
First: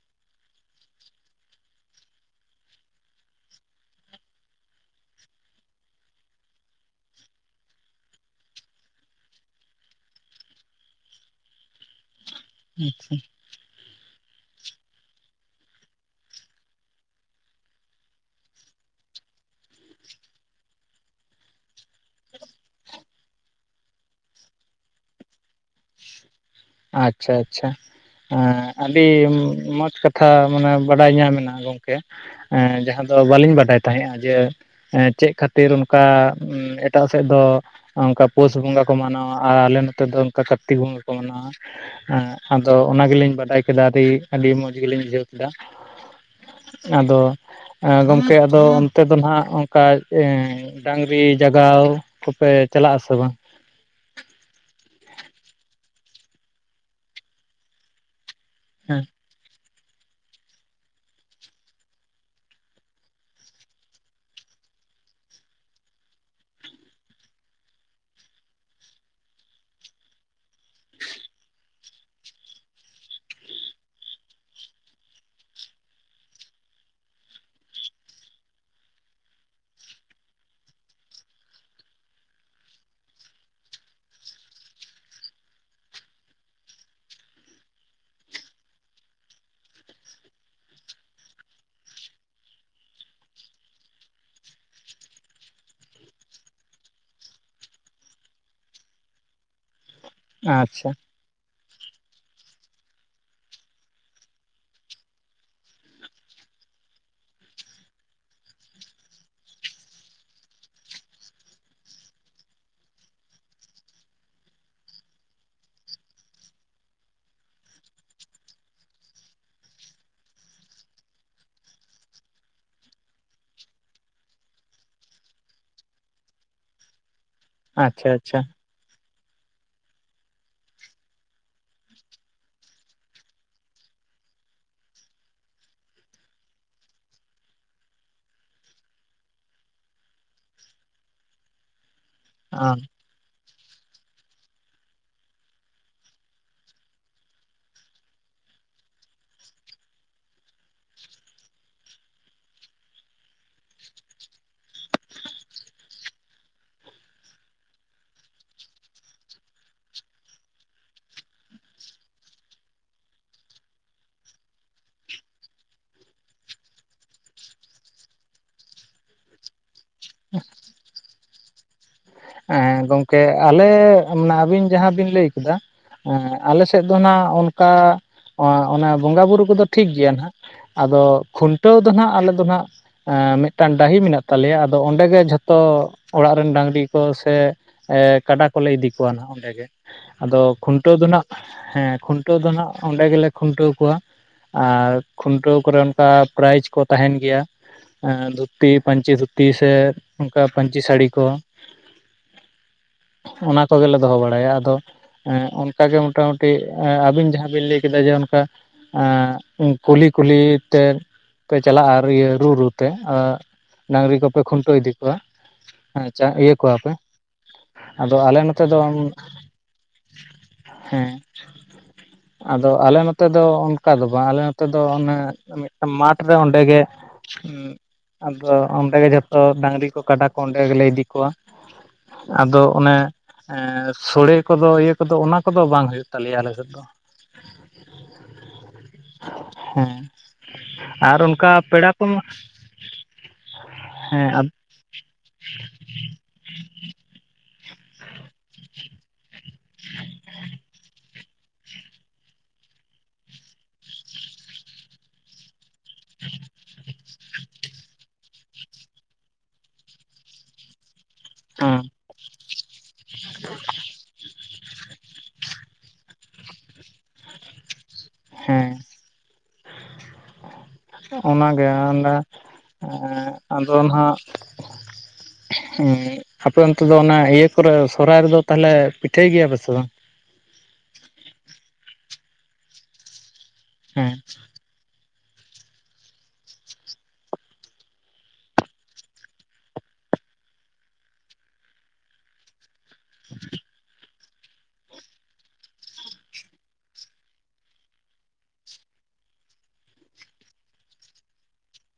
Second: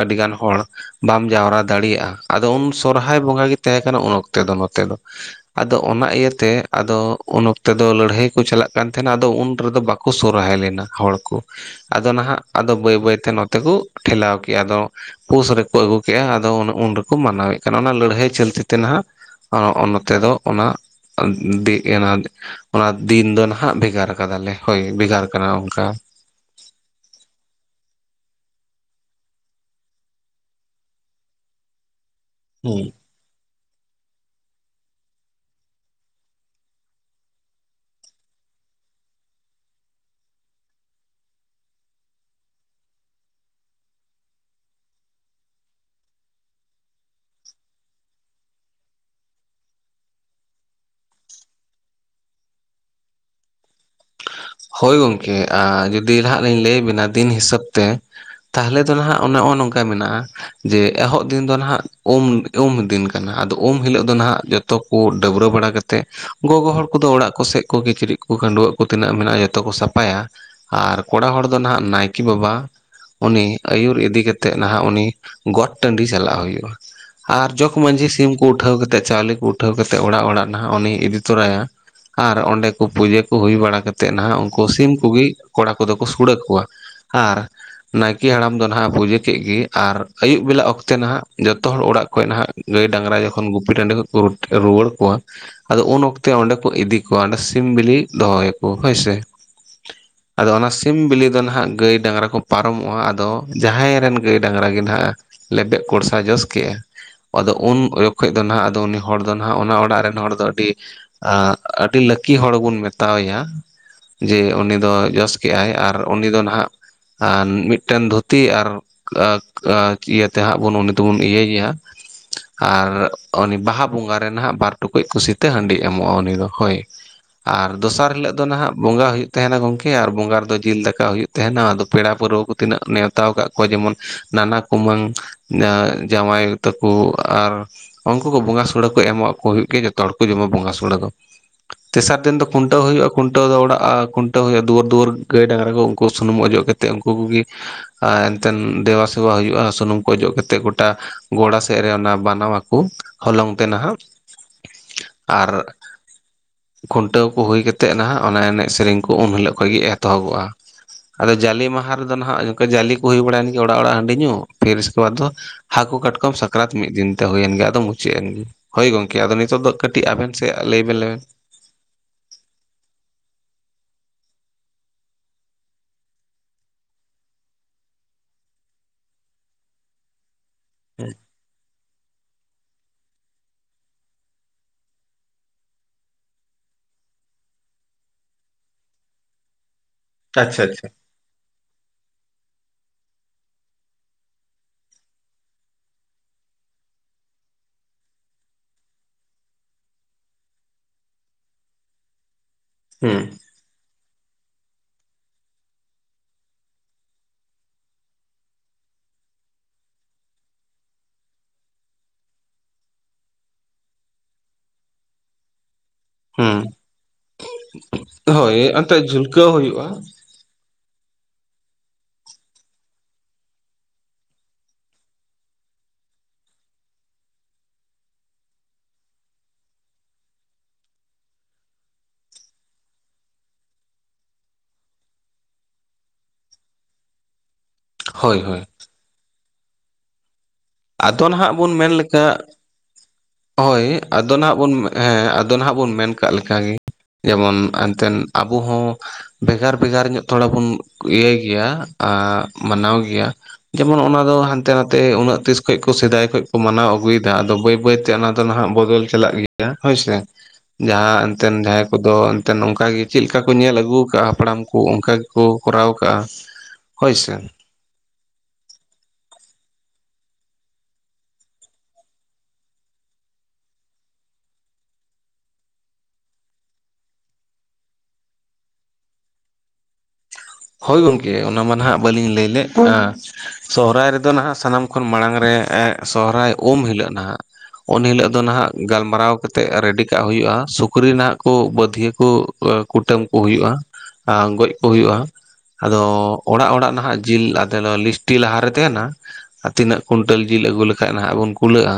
ᱟᱹᱰᱤᱜᱟᱱ ᱦᱚᱲ ᱵᱟᱢ ᱡᱟᱣᱨᱟ ᱫᱟᱲᱮᱭᱟᱜ-ᱟ ᱟᱫᱚ ᱩᱱ ᱥᱚᱨᱚᱦᱟᱭ ᱵᱚᱸᱜᱟ ᱜᱮ ᱛᱟᱦᱮᱸ ᱠᱟᱱᱟ ᱩᱱ ᱚᱠᱛᱚ ᱫᱚ ᱱᱚᱛᱮ ᱫᱚ᱾ ᱟᱫᱚ ᱚᱱᱟ ᱤᱭᱟᱹᱛᱮ ᱟᱫᱚ ᱩᱱ ᱚᱠᱛᱮ ᱫᱚ ᱞᱟᱹᱲᱦᱟᱹᱭ ᱠᱚ ᱪᱟᱞᱟᱜ ᱠᱟᱱ ᱛᱟᱦᱮᱸᱱᱟ ᱟᱫᱚ ᱩᱱ ᱨᱮᱫᱚ ᱵᱟᱠᱚ ᱥᱚᱨᱚᱨᱟᱭ ᱞᱮᱱᱟ ᱦᱚᱲ ᱠᱚ ᱾ ᱟᱫᱚ ᱱᱟᱦᱟᱜ ᱟᱫᱚ ᱵᱟᱹᱭ ᱵᱟᱹᱭᱛᱮ ᱱᱚᱛᱮ ᱠᱚ ᱴᱷᱮᱞᱟᱣ ᱠᱮᱜ-ᱟ, ᱟᱫᱚ ᱯᱩᱥ ᱨᱮᱠᱚ ᱟᱹᱜᱩ ᱠᱮᱜ-ᱟ ᱟᱫᱚ ᱩᱱ, ᱩᱱ ᱨᱮᱠᱚ ᱢᱟᱱᱟᱣᱮᱜ ᱠᱟᱱᱟ᱾ ᱚᱱᱟ ᱞᱟᱹᱲᱦᱟᱹᱭ ᱪᱚᱞᱛᱤᱛᱮ ᱱᱟᱦᱟᱜ᱾ ᱟᱜ ᱱᱚᱛᱮ ᱫᱚ ᱚᱱᱟ ᱫᱤ ᱚᱱᱟ, ᱚᱱᱟ ᱫᱤᱱ ᱫᱚ ᱱᱟᱦᱟᱜ ᱵᱷᱮᱜᱟᱨ ᱠᱟᱫᱟᱞᱮ᱾ ᱦᱳᱭ, ᱵᱷᱮᱜᱟᱨ ᱠᱟᱱᱟ ᱚᱱᱠᱟ᱾ ᱟᱪᱪᱷᱟ ᱟᱪᱪᱷᱟ᱾ ᱦᱮᱸ ᱟᱹᱰᱤ ᱢᱚᱡᱽ ᱠᱟᱛᱷᱟ ᱢᱟᱱᱮ ᱵᱟᱰᱟᱭ ᱧᱟᱢᱮᱱᱟ ᱜᱚᱝᱠᱮ᱾ ᱦᱮᱸ ᱡᱟᱦᱟᱸ ᱫᱚ ᱵᱟᱹᱞᱤᱧ ᱵᱟᱰᱟᱭ ᱛᱟᱦᱮᱸᱜ-ᱟ ᱡᱮ, ᱦᱮᱸ, ᱪᱮᱫ ᱠᱷᱟᱹᱛᱤᱨ ᱚᱱᱠᱟ ᱮᱴᱟᱜ ᱥᱮᱫ ᱫᱚ ᱚᱱᱠᱟ ᱯᱩᱥ ᱵᱚᱸᱜᱟ ᱠᱚ ᱢᱟᱱᱟᱣᱟ ᱟᱨ ᱟᱞᱮ ᱱᱚᱛᱮ ᱫᱚ ᱚᱱᱠᱟ ᱠᱟᱨᱛᱤᱠ ᱵᱚᱸᱜᱟ ᱠᱚ ᱢᱟᱱᱟᱣᱟ᱾ ᱮᱸᱜ, ᱟᱫᱚ ᱚᱱᱟ ᱜᱮᱞᱤᱧ ᱵᱟᱰᱟᱭ ᱠᱮᱫᱟ ᱫᱤ, ᱟᱹᱰᱤ ᱢᱚᱸᱡᱽ ᱜᱮᱞᱤᱧ ᱵᱩᱡᱷᱟᱹᱣ ᱠᱮᱫᱟ᱾ ᱟᱫᱚ ᱮᱸ ᱜᱚᱝᱠᱮ ᱟᱫᱚ ᱚᱱᱛᱮ ᱫᱚ ᱱᱟᱜ ᱚᱱᱠᱟ ᱮᱹᱻ ᱰᱟᱝᱨᱤ ᱡᱟᱜᱟᱣ ᱠᱚᱯᱮ ᱪᱟᱞᱟᱜ-ᱟ ᱥᱮ ᱵᱟᱝ? ᱦᱳᱭ ᱜᱚᱝᱠᱮ ᱟᱻ ᱡᱩᱫᱤ ᱱᱟᱦᱟᱜ ᱞᱤᱧ ᱞᱟᱹᱭ ᱟᱵᱤᱱᱟ ᱫᱤᱱ ᱦᱤᱥᱟᱹᱵ ᱛᱮ, ᱛᱟᱦᱞᱮ ᱫᱚ ᱦᱮᱸ ᱱᱟᱦᱟᱜ ᱱᱚᱜ-ᱚ ᱱᱚᱝᱠᱟ ᱢᱮᱱᱟᱜ-ᱟ᱾ ᱡᱮ ᱮᱦᱚᱵ ᱫᱤᱱ ᱫᱚ ᱱᱟᱦᱟᱜ ᱩᱢ, ᱩᱢ ᱫᱤᱱ ᱠᱟᱱᱟ᱾ ᱟᱫᱚ ᱩᱢ ᱦᱤᱞᱳᱜ ᱫᱚ ᱱᱟᱦᱟᱜ ᱡᱚᱛ ᱡᱚᱛᱚ ᱠᱚ ᱰᱟᱹᱵᱨᱟᱹ ᱵᱟᱲᱟ ᱠᱟᱛᱮᱫ ᱜᱚᱜᱚ ᱦᱚᱲ ᱠᱚᱫᱚ ᱚᱲᱟᱜ ᱠᱚ ᱥᱮᱫ ᱠᱚ ᱠᱤᱪᱨᱤᱡ ᱠᱚ, ᱠᱷᱟᱺᱰᱩᱣᱟᱹᱜ ᱠᱚ ᱛᱤᱱᱟᱹᱜ ᱢᱮᱱᱟᱜ-ᱟ ᱡᱚᱛ ᱡᱚᱛᱚ ᱠᱚ ᱥᱟᱯᱷᱟᱭᱟ, ᱟᱨ ᱠᱚᱲᱟ ᱦᱚᱲ ᱫᱚ ᱱᱟᱦᱟᱜ ᱱᱟᱭᱠᱮ ᱵᱟᱵᱟ, ᱩᱱᱤ ᱟᱹᱭᱩᱨ ᱤᱫᱤ ᱠᱟᱛᱮᱫ ᱱᱟᱦᱟᱜ ᱩᱱᱤ ᱜᱚᱴ ᱴᱟᱺᱰᱤ ᱪᱟᱞᱟᱜ ᱦᱩᱭᱩᱜ-ᱟ᱾ ᱟᱨ ᱡᱚᱜᱽ ᱢᱟᱹᱡᱷᱤ ᱥᱤᱢ ᱠᱚ ᱩᱴᱷᱟᱹᱣ ᱠᱟᱛᱮᱫ, ᱪᱟᱣᱞᱮ ᱠᱚ ᱩᱴᱷᱟᱹᱣ ᱠᱟᱛᱮᱫ ᱚᱲᱟᱜ ᱚᱲᱟᱜ ᱱᱟᱜ ᱩᱱᱤᱭ ᱤᱫᱤ ᱛᱚᱨᱟᱭᱟ᱾ ᱟᱨ ᱚᱸᱰᱮ ᱠᱚ ᱯᱩᱡᱟᱹ ᱠᱚ ᱦᱩᱭ ᱵᱟᱲᱟ ᱠᱟᱛᱮᱫ ᱱᱟᱦᱟᱜ ᱩᱱᱠᱩ ᱥᱤᱢ ᱠᱚᱜᱮ ᱠᱚᱲᱟ ᱠᱚᱫᱚ ᱠᱚ ᱥᱩᱲᱟᱹ ᱠᱚᱣᱟ, ᱟᱨ ᱱᱟᱭᱠᱮ ᱦᱟᱲᱟᱢ ᱫᱚ ᱱᱟᱦᱟᱜ ᱯᱩᱡᱟᱹ ᱠᱮᱫ ᱜᱮ ᱟᱨ ᱟᱹᱭᱩᱵ ᱵᱮᱞᱟ ᱚᱠᱛᱮ ᱱᱟᱦᱟᱜ ᱡᱚᱛᱚ ᱦᱚᱲ ᱚᱲᱟᱜ ᱠᱷᱚᱱ ᱱᱟᱦᱟᱜ ᱜᱟᱹᱭ ᱰᱟᱝᱨᱟ ᱡᱚᱠᱷᱚᱱ ᱜᱩᱯᱤ ᱴᱟᱺᱰᱤ ᱠᱷᱚᱡ ᱠᱚ ᱨᱩᱣᱟᱹᱲ ᱠᱚᱣᱟ ᱟᱫᱚ ᱩᱱ ᱚᱠᱛᱮ ᱚᱸᱰᱮ ᱠᱚ ᱤᱫᱤ ᱠᱚᱣᱟ ᱚᱰᱮ ᱥᱤᱢ ᱵᱤᱞᱤ ᱫᱚᱦᱚᱭᱟ ᱠᱚ ᱦᱳᱭᱥᱮ᱾ ᱟᱫᱚ ᱚᱱᱟ ᱟᱪᱪᱷᱟ ᱥᱤᱢ ᱵᱤᱞᱤ ᱫᱚ ᱱᱟᱦᱜ ᱜᱟᱹᱭ ᱰᱟᱝᱨᱟ ᱠᱚ ᱯᱟᱨᱚᱢᱚᱜ-ᱟ ᱟᱫᱚ ᱡᱟᱦᱟᱸᱭ ᱨᱮᱱ ᱜᱟᱹᱭ ᱰᱟᱝᱨᱟ ᱜᱮ ᱱᱟᱦᱟᱜ ᱞᱮᱵᱮᱫ ᱠᱚᱲᱥᱟ ᱡᱚᱥ ᱠᱮᱜ ᱟᱫᱚ ᱩᱱ ᱠᱷᱚᱡ ᱫᱚ ᱱᱟᱦᱟᱜ ᱟᱫᱚ ᱩᱱᱤ ᱦᱚᱲ ᱫᱚ ᱱᱟᱦᱟᱜ ᱚᱱᱟ ᱚᱲᱟᱜ ᱨᱮᱱ ᱦᱚᱲ ᱫᱚ ᱟᱹᱰᱤ ᱟᱸᱜ, ᱟᱹᱰᱤ ᱞᱟᱹᱠᱤ ᱦᱚᱲ ᱵᱚᱱ ᱢᱮᱛᱟᱣᱟᱭᱟ᱾ ᱡᱮ ᱩᱱᱤ ᱫᱚ ᱡᱚᱥ ᱠᱮᱜ-ᱟᱭ ᱟᱨ ᱩᱱᱤ ᱫᱚ ᱱᱟᱦᱟᱜ ᱢᱤᱫᱴᱮᱱ ᱫᱷᱩᱛᱤ ᱟᱨ ᱟᱡ, ᱟᱠ ᱤᱭᱟᱹᱛᱮ ᱦᱟᱸᱜ ᱵᱚᱱ ᱩᱱᱤ ᱫᱚᱵᱚᱱ ᱤᱭᱟᱹᱭᱮᱭᱟ᱾ ᱟᱨ ᱩᱱᱤ ᱵᱟᱦᱟ ᱵᱚᱸᱜᱟᱨᱮ ᱱᱟᱦᱟᱜ ᱵᱟᱨ ᱴᱩᱠᱩᱡ ᱠᱩᱥᱤᱛᱮ ᱦᱟᱺᱰᱤ ᱮᱢᱚᱜ-ᱟ ᱩᱱᱤ ᱫᱚ ᱦᱳᱭ᱾ (inaudible) ᱟᱨ ᱟᱪᱪᱷᱟ ᱫᱚᱥᱟᱨ ᱦᱤᱞᱳᱜ ᱟᱪᱪᱷᱟ ᱫᱚ ᱱᱟᱦᱟᱜ ᱵᱚᱸᱜᱟ ᱦᱩᱭᱩᱜ ᱛᱮᱸᱦᱮᱱᱟ ᱜᱚᱝᱠᱮ ᱟᱨ ᱵᱚᱸᱜᱟ ᱨᱮᱫᱚ ᱡᱤᱞ ᱫᱟᱠᱟ ᱦᱩᱭᱩᱜ ᱛᱮᱸᱦᱮᱱᱟ᱾ ᱟᱫᱚ ᱯᱮᱲᱟ ᱯᱟᱹᱨᱣᱟᱹ ᱠᱚ ᱛᱤᱱᱟᱹᱜ ᱱᱮᱣ ᱦᱟᱛᱟᱣ ᱠᱟᱜ ᱠᱚᱣᱟ ᱡᱮᱢᱚᱱ ᱱᱟᱱᱟ ᱠᱩᱢᱟᱹᱝ, ᱮᱸ ᱡᱟᱶᱟᱭ ᱛᱟᱠᱚ ᱟᱨ ᱩᱱᱠᱩ ᱠᱚ ᱵᱚᱸᱜᱟ ᱥᱩᱲᱟᱹ ᱠᱚ ᱮᱢᱚᱜ ᱠᱚ ᱦᱩᱭᱩᱜ ᱜᱮ ᱡᱚᱛᱚ ᱦᱚᱲ ᱠᱚ ᱡᱚᱢᱟ ᱵᱚᱸᱜᱟ ᱥᱩᱲᱟᱹ ᱫᱚ᱾ ᱛᱮᱥᱟᱨ ᱫᱤᱱ ᱫᱚ ᱚ ᱠᱷᱩᱱᱴᱟᱹᱣ ᱦᱩᱭᱩᱜ-ᱟ᱾ ᱴᱟᱹᱣ ᱚᱲᱟᱜ ᱟᱻ ᱠᱷᱩᱱᱴᱟᱹᱣ ᱦᱩᱭᱩᱜ-ᱟ ᱫᱩᱣᱟᱹᱨ ᱫᱩᱣᱟᱹᱨ ᱜᱟᱹᱭ ᱰᱟᱝᱨᱟ ᱠᱚ ᱩᱝᱠᱩ ᱥᱩᱱᱩᱢ ᱚᱡᱚᱜ ᱠᱟᱛᱮᱜ ᱩᱜᱠᱩ ᱠᱚᱜᱮ ᱟᱨ ᱮᱱᱛᱮᱱ ᱫᱮᱵᱟᱥᱮᱵᱟ ᱦᱩᱭᱩᱜ-ᱟ ᱥᱩᱱᱩᱢ ᱠᱚ ᱚᱡᱚᱜ ᱠᱟᱛᱮᱫ ᱜᱚᱴᱟ᱾ ᱜᱚᱲᱟ ᱥᱮᱜ ᱨᱮ ᱚᱱᱟ ᱵᱟᱱᱟᱣᱟᱠᱚ ᱦᱚᱞᱚᱝ ᱛᱮ ᱱᱟᱦᱟᱜ᱾ ᱟᱨ ᱠᱷᱩᱱᱴᱟᱹᱣ ᱠᱚ ᱦᱩᱭ ᱠᱟᱛᱮᱜ ᱱᱟᱦᱟᱜ ᱚᱱᱟ ᱮᱱᱮᱡ ᱥᱮᱨᱮᱧ ᱠᱚ ᱩᱱ ᱦᱤᱞᱳᱜ ᱠᱷᱚᱡ ᱜᱮ ᱮᱛᱚᱦᱚᱵᱚᱜ-ᱟ᱾ ᱟᱫᱚ ᱡᱟᱞᱤ ᱢᱟᱦᱟ ᱨᱮᱫᱚ ᱱᱟᱜ ᱱᱚᱝᱠᱟ ᱡᱟᱞᱤ ᱠᱚ ᱦᱩᱭ ᱵᱟᱲᱟᱭᱮᱱ ᱜᱮ ᱚᱲᱟᱜ ᱚᱲᱟᱜ ᱦᱟᱺᱰᱤ ᱧᱩ, ᱯᱷᱤᱨ ᱤᱥᱠᱮ ᱵᱟᱫᱽ ᱫᱚ ᱦᱟᱹᱠᱩ ᱠᱟᱴᱠᱚᱢ ᱥᱟᱠᱨᱟᱛ ᱢᱤᱫ ᱫᱤᱱᱛᱮ ᱦᱩᱭᱮᱱ ᱜᱮ, ᱟᱫᱚ ᱢᱩᱪᱟᱹᱫ ᱮᱱᱜᱮ᱾ ᱦᱳᱭ ᱜᱚᱝᱠᱮ ᱟᱫᱚ ᱱᱤᱛᱳᱜ ᱫᱚ ᱠᱟᱹᱴᱤᱡ ᱟᱵᱮᱱ ᱥᱮᱫ ᱟᱜ ᱞᱟᱹᱭᱵᱮᱱ ᱞᱟᱹᱭᱵᱮᱱ᱾ ᱦᱮᱸ ᱜᱚᱝᱠᱮ ᱟᱞᱮ ᱢᱟ, ᱟᱵᱤᱱ ᱡᱟᱦᱟᱸ ᱵᱤᱱ ᱞᱟᱹᱭ ᱠᱮᱫᱟ ᱮᱸ ᱟᱞᱮ ᱥᱮᱫ ᱫᱚ ᱱᱟᱸᱜ ᱚᱱᱠᱟ ᱚᱸ ᱚᱱᱮ ᱵᱚᱸᱜᱟᱼᱵᱩᱨᱩ ᱠᱚᱫᱚ ᱴᱷᱤᱠ ᱜᱮᱭᱟ ᱱᱟᱦᱟᱜ ᱾ ᱟᱫᱚ ᱠᱷᱩᱱᱴᱟᱹᱣ ᱫᱚ ᱱᱟᱜ ᱟᱞᱮ ᱫᱚ ᱱᱟᱦᱟᱜ ᱮᱸᱻ ᱢᱤᱫᱴᱟᱝ ᱰᱟᱹᱦᱤ ᱢᱮᱱᱟᱜ ᱛᱟᱞᱮᱭᱟ ᱟᱫᱚ ᱚᱸᱰᱮ ᱜᱮ ᱡᱷᱚᱛᱚ ᱚᱲᱟᱜ ᱨᱮᱱ ᱰᱟᱝᱨᱤ ᱠᱚ ᱥᱮ ᱮ ᱠᱟᱰᱟ ᱠᱚᱞᱮ ᱤᱫᱤ ᱠᱚᱣᱟ ᱱᱟᱦᱟᱜ ᱚᱸᱰᱮ ᱜᱮ, ᱟᱫᱚ ᱟᱪᱪᱷᱟ ᱟᱪᱪᱷᱟ ᱠᱷᱩᱱᱴᱟᱹᱣ ᱫᱚ ᱱᱟᱜ ᱦᱮᱸ ᱠᱷᱩᱱᱴᱟᱹᱣ ᱫᱚ ᱱᱟᱜ ᱚᱸᱰᱮ ᱜᱮᱞᱮ ᱠᱷᱩᱱᱴᱟᱹᱣ ᱠᱚᱣᱟ᱾ ᱟᱨ ᱠᱷᱩᱱᱴᱟᱹᱣ ᱠᱚᱨᱮ ᱚᱱᱠᱟ ᱯᱨᱟᱭᱤᱡᱽ ᱠᱚ ᱛᱟᱦᱮᱱ ᱜᱮᱭᱟ᱾ ᱮᱸ ᱫᱷᱩᱛᱤ ᱯᱟᱹᱧᱪᱤ ᱫᱷᱩᱛᱤ ᱥᱮ ᱚᱝᱠᱟ ᱯᱟᱹᱧᱪᱤ ᱥᱟᱹᱲᱤ ᱠᱚ ᱾ ᱦᱮᱸ ᱾ ᱚᱱᱟ ᱠᱚᱜᱮᱞᱮ ᱫᱚᱦᱚ ᱵᱟᱲᱟᱭᱟ, ᱟᱫᱚ ᱮᱸ ᱚᱱᱠᱟᱜᱮ ᱢᱚᱴᱟᱢᱩᱴᱤ ᱮ ᱟᱵᱤᱱ ᱡᱟᱦᱟᱸ ᱵᱤᱱ ᱞᱟᱹᱭ ᱠᱮᱫᱟ ᱡᱮ ᱚᱱᱠᱟ ᱮ ᱠᱩᱞᱦᱤ ᱠᱩᱞᱦᱤ ᱛᱮ ᱯᱮ ᱪᱟᱞᱟᱜᱼᱟ ᱤᱭᱟᱹ ᱨᱩ ᱨᱩᱛᱮ ᱟᱸ ᱰᱟᱹᱝᱨᱤ ᱠᱚᱯᱮ ᱠᱷᱩᱱᱴᱟᱹᱣ ᱤᱫᱤ ᱠᱚᱣᱟ ᱾ ᱪᱟ ᱤᱭᱟᱹ ᱦᱩᱸ ᱠᱚᱣᱟᱯᱮ, ᱟᱫᱚ ᱟᱞᱮ ᱦᱳᱭ ᱱᱚᱛᱮ ᱫᱚ ᱮᱱᱛᱮᱫ ᱡᱷᱩᱞᱠᱟᱹᱣ ᱦᱩᱭᱩᱜᱼᱟ ᱦᱮᱸ, ᱟᱫᱚ ᱟᱞᱮ ᱱᱚᱛᱮ ᱫᱚ ᱚᱱᱠᱟ ᱫᱚ ᱵᱟᱝ ᱟᱞᱮ ᱱᱚᱛᱮ ᱫᱚ ᱚᱱᱮ ᱢᱤᱫᱴᱟ ᱢᱟᱴ ᱨᱮ ᱚᱸᱰᱮ ᱜᱮ ᱦᱩᱸ, ᱟᱫᱚ ᱚᱸᱰᱮ ᱜᱮ ᱡᱷᱚᱛᱚ ᱰᱟᱝᱨᱤ ᱠᱚ ᱠᱟᱰᱟ ᱠᱚ ᱚᱸᱰᱮ ᱜᱮᱞᱮ ᱤᱫᱤ ᱠᱚᱣᱟ᱾ ᱟᱫᱚ ᱚᱱᱮ ᱮ ᱥᱚᱲᱮ ᱠᱚᱫᱚ ᱤᱭᱟᱹ ᱠᱚᱫᱚ ᱚᱱᱟ ᱠᱚᱫᱚ ᱵᱟᱝ ᱦᱩᱭᱩᱜ ᱛᱟᱞᱮᱭᱟ ᱟᱞᱮ ᱥᱮᱫ ᱫᱚ ᱾ ᱦᱳᱭ ᱦᱳᱭ ᱾ ᱦᱮᱸ, ᱟᱨ ᱟᱫᱚ ᱚᱱᱠᱟ ᱱᱟᱦᱟᱜ ᱵᱚᱱ ᱯᱮᱲᱟ ᱢᱮᱱ ᱠᱚᱢᱟ ᱞᱮᱠᱟ ᱦᱳᱭ, ᱟᱫᱚ ᱱᱟᱦᱟᱜ ᱵᱚᱱ ᱦᱮᱸ ᱟᱫᱚ ᱱᱟᱦᱟᱜ ᱵᱚᱱ ᱢᱮᱱ ᱠᱟᱜ ᱞᱮᱠᱟᱜᱮ ᱡᱮᱢᱚᱱ ᱛᱮᱱ ᱟᱵᱚ ᱦᱚᱸ ᱵᱷᱮᱜᱟᱨ ᱵᱷᱮᱜᱟᱨ ᱧᱚᱜ ᱛᱷᱚᱲᱟ ᱵᱚᱱ ᱤᱭᱟᱹᱭ ᱜᱮᱭᱟ ᱟ ᱢᱟᱱᱟᱣ ᱜᱮᱭᱟ, ᱡᱮᱢᱚᱱ ᱚᱱᱟ ᱫᱚ ᱦᱟᱱᱛᱮ ᱱᱟᱛᱮ ᱩᱱᱟᱹᱜ ᱛᱤᱥ ᱠᱷᱚᱡ ᱠᱚ ᱥᱮᱫᱟᱭ ᱠᱷᱚᱡ ᱠᱚ ᱢᱟᱱᱟᱣ ᱟᱹᱜᱩᱭᱮᱫᱟ, ᱟᱫᱚ ᱵᱟᱹᱭ ᱵᱟᱹᱭ ᱚᱱᱟ ᱫᱚ ᱱᱟᱦᱟᱜ ᱵᱚᱫᱚᱞ ᱪᱟᱞᱟᱜ ᱜᱮᱭᱟ ᱦᱳᱭᱥᱮ ᱾ ᱡᱟᱦᱟᱸ ᱮᱱᱛᱮᱱ ᱦᱮᱸ ᱡᱟᱦᱟᱸᱭ ᱠᱚ ᱫᱚ ᱮᱱᱛᱮᱱ ᱚᱝᱠᱟᱜᱮ ᱪᱮᱫ ᱞᱮᱠᱟ ᱠᱚ ᱧᱮᱞ ᱟᱹᱜᱩ ᱟᱠᱟᱜᱼᱟ ᱦᱟᱯᱲᱟᱢ ᱠᱚ ᱚᱱᱠᱟ ᱜᱮᱠᱚ ᱠᱚᱨᱟᱣ ᱟᱠᱟᱜᱼᱟ᱾ ᱦᱳᱭ ᱥᱮ ᱾ ᱦᱮᱸ ᱾ ᱚᱱᱟᱜᱮ ᱮᱸᱰᱮ ᱟᱫᱚ ᱦᱟᱱᱟᱜ ᱦᱩᱸ, ᱦᱟᱯᱮ ᱚᱱᱛᱮ ᱫᱚ ᱚᱱᱟ ᱤᱭᱟᱹ ᱠᱚᱨᱮ ᱥᱚᱨᱚᱦᱟᱭ ᱨᱮᱫᱚ ᱛᱟᱦᱞᱮ ᱯᱤᱴᱷᱟᱹᱭ ᱜᱮᱭᱟ ᱯᱮᱥᱮ ᱵᱟᱝ? ᱦᱳᱭ ᱜᱚᱝᱠᱮ ᱚᱱᱟ ᱢᱟ ᱱᱟᱦᱟᱜ ᱵᱟᱹᱞᱤᱧ ᱞᱟᱹᱭ ᱞᱮᱜ ᱟ ᱥᱚᱦᱨᱟᱭ ᱦᱮᱸ ᱨᱮᱫᱚ ᱱᱟᱦᱟᱜ ᱥᱟᱱᱟᱢ ᱠᱷᱚᱱ ᱢᱟᱲᱟᱝ ᱨᱮ ᱮᱜ ᱥᱚᱦᱨᱟᱭ ᱩᱢ ᱦᱤᱞᱳᱜ ᱱᱟᱦᱟᱜ ᱩᱱ ᱦᱤᱞᱚᱜ ᱫᱚ ᱱᱟᱦᱟᱜ ᱜᱟᱞᱢᱟᱨᱟᱣ ᱠᱟᱛᱮᱜ ᱨᱮᱰᱤ ᱠᱟᱜ ᱦᱩᱭᱩᱜᱼᱟ ᱥᱩᱠᱨᱤ ᱱᱟᱦᱟᱜ ᱠᱚ ᱵᱟᱹᱫᱷᱤᱭᱟᱹ ᱠᱚ ᱠᱩᱴᱟᱹᱢ ᱠᱚ ᱦᱩᱭᱩᱜᱼᱟ ᱟ ᱜᱚᱡ ᱠᱚ ᱦᱩᱭᱩᱜᱼᱟ᱾ ᱟᱫᱚ ᱚᱲᱟᱜ ᱚᱲᱟᱜ ᱱᱟᱦᱟᱜ ᱡᱤᱞ ᱟᱫᱚᱞᱮ ᱞᱤᱥᱴᱤ ᱞᱟᱦᱟ ᱨᱮ ᱛᱟᱦᱮᱱᱟ, ᱟᱨ ᱛᱤᱱᱟᱹᱜ ᱠᱩᱭᱱᱴᱟᱞ ᱡᱤᱞ ᱟᱹᱜᱩ ᱞᱮᱠᱷᱟᱡ ᱱᱟᱦᱟᱜ ᱵᱚᱱ ᱠᱩᱞᱟᱹᱜᱼᱟ?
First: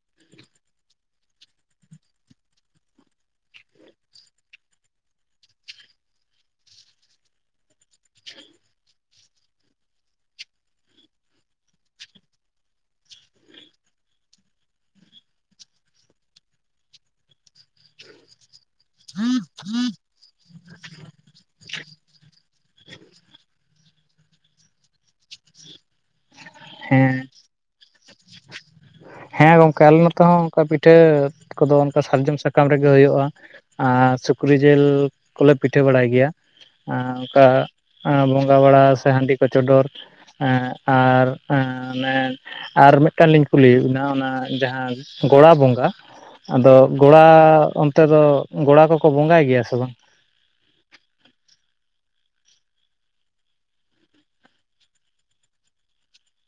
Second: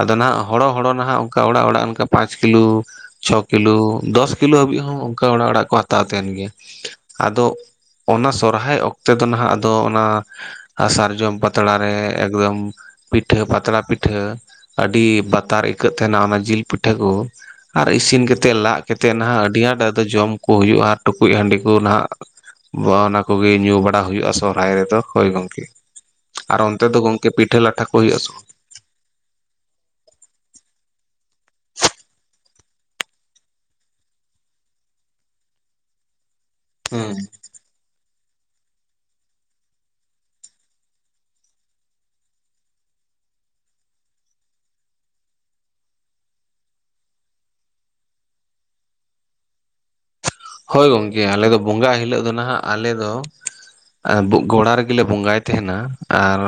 ᱟᱫᱚ ᱱᱟᱦᱟᱜ ᱦᱚᱲᱚ ᱦᱚᱲᱚ ᱱᱟᱦᱟᱜ ᱚᱱᱠᱟ ᱚᱲᱟᱜ ᱚᱲᱟᱜ ᱚᱱᱠᱟ ᱯᱟᱸᱪ ᱠᱤᱞᱳ, ᱪᱷᱚ ᱠᱤᱞᱳ, ᱫᱚᱥ ᱠᱤᱞᱳ ᱦᱟᱹᱵᱤᱡ ᱦᱚᱸ ᱚᱝᱠᱟ ᱚᱲᱟᱜ ᱚᱲᱟᱜ ᱠᱚ ᱦᱟᱛᱟᱣ ᱛᱟᱦᱮᱱ ᱜᱮᱭᱟ ᱾ ᱟᱫᱚ ᱚᱱᱟ ᱥᱚᱨᱦᱟᱭ ᱚᱠᱛᱮ ᱫᱚ ᱱᱟᱦᱟᱜ ᱟᱫᱚ ᱚᱱᱟ ᱥᱟᱨᱡᱚᱢ ᱯᱟᱛᱲᱟ ᱨᱮ ᱮᱠᱫᱚᱢ ᱯᱤᱴᱷᱟᱹ ᱯᱟᱛᱲᱟ ᱯᱤᱴᱷᱟᱹ ᱟᱹᱰᱤ ᱵᱟᱛᱟᱨ ᱤᱠᱟᱹᱜ ᱛᱟᱦᱮᱱᱟ ᱚᱱᱟ ᱡᱤᱞ ᱯᱤᱴᱷᱟᱹ ᱠᱚ ᱾ ᱟᱨ ᱤᱥᱤᱱ ᱠᱟᱛᱮᱫ ᱞᱟᱜ ᱠᱟᱛᱮᱫ ᱱᱟᱦᱟᱜ ᱟᱹᱰᱤ ᱟᱸᱴ ᱟᱫᱚ ᱡᱚᱢ ᱠᱚ ᱦᱩᱭᱩᱜᱼᱟ ᱴᱩᱠᱩᱡ ᱦᱟᱺᱰᱤ ᱠᱚ ᱱᱟᱦᱟᱜ ᱵᱟᱣ ᱚᱱᱟ ᱠᱚᱜᱮ ᱧᱩ ᱵᱟᱲᱟ ᱦᱩᱭᱩᱜᱼᱟ ᱥᱚᱦᱨᱟᱭ ᱨᱮᱫᱚ ᱦᱳᱭ ᱜᱚᱝᱠᱮ, ᱟᱨ ᱚᱱᱛᱮ ᱫᱚ ᱦᱮᱸ ᱜᱚᱝᱠᱮ ᱯᱤᱴᱟᱹ ᱞᱟᱴᱷᱟ ᱠᱚ ᱦᱩᱭᱩᱜᱼᱟ ᱥᱮ ᱵᱟ? ᱦᱮᱸ ᱜᱚᱝᱠᱮ ᱟᱞᱮ ᱱᱚᱛᱮ ᱦᱚᱸ ᱚᱱᱠᱟ ᱯᱤᱴᱷᱟᱹ ᱠᱚᱫᱚ ᱚᱱᱠᱟ ᱥᱟᱨᱡᱚᱢ ᱥᱟᱠᱟᱢ ᱨᱮᱜᱮ ᱦᱳᱭᱳᱜᱼᱟ ᱾ ᱟᱨ ᱥᱩᱠᱨᱤ ᱡᱮᱞ ᱠᱚᱞᱮ ᱯᱤᱴᱷᱟᱹ ᱵᱟᱲᱟᱭ ᱜᱮᱭᱟ ᱟᱸ ᱵᱟᱝ ᱚᱝᱠᱟ ᱮᱸ ᱵᱚᱸᱜᱟ ᱵᱟᱲᱟ ᱥᱮ ᱦᱟᱺᱰᱤ ᱠᱚ ᱪᱚᱰᱚᱨ ᱦᱮᱸ ᱟᱨ ᱮᱸ ᱚᱱᱮ ᱟᱨ ᱢᱤᱫᱴᱟᱝ ᱞᱤᱧ ᱠᱩᱞᱤᱭᱮᱫ ᱵᱤᱱᱟ? ᱦᱮᱸ ᱚᱱᱟ ᱡᱟᱦᱟᱸ ᱜᱚᱲᱟ ᱵᱚᱸᱜᱟ᱾ ᱟᱫᱚ ᱜᱚᱲᱟ ᱚᱱᱛᱮ ᱫᱚ ᱜᱚᱲᱟ ᱠᱚᱠᱚ ᱵᱚᱸᱜᱟᱭ ᱜᱮᱭᱟ ᱥᱮ ᱵᱟᱝ? ᱦᱳᱭ ᱜᱚᱢᱠᱮ ᱟᱞᱮ ᱫᱚ ᱵᱚᱸᱜᱟ ᱦᱤᱞᱚᱜ ᱫᱚ ᱱᱟᱦᱟᱜ ᱟᱞᱮ ᱫᱚ ᱮᱸ ᱵᱩᱜ ᱜᱚᱲᱟ ᱨᱮᱜᱮ ᱞᱮ ᱵᱚᱸᱜᱟᱭ ᱛᱟᱦᱮᱱᱟ ᱟᱨ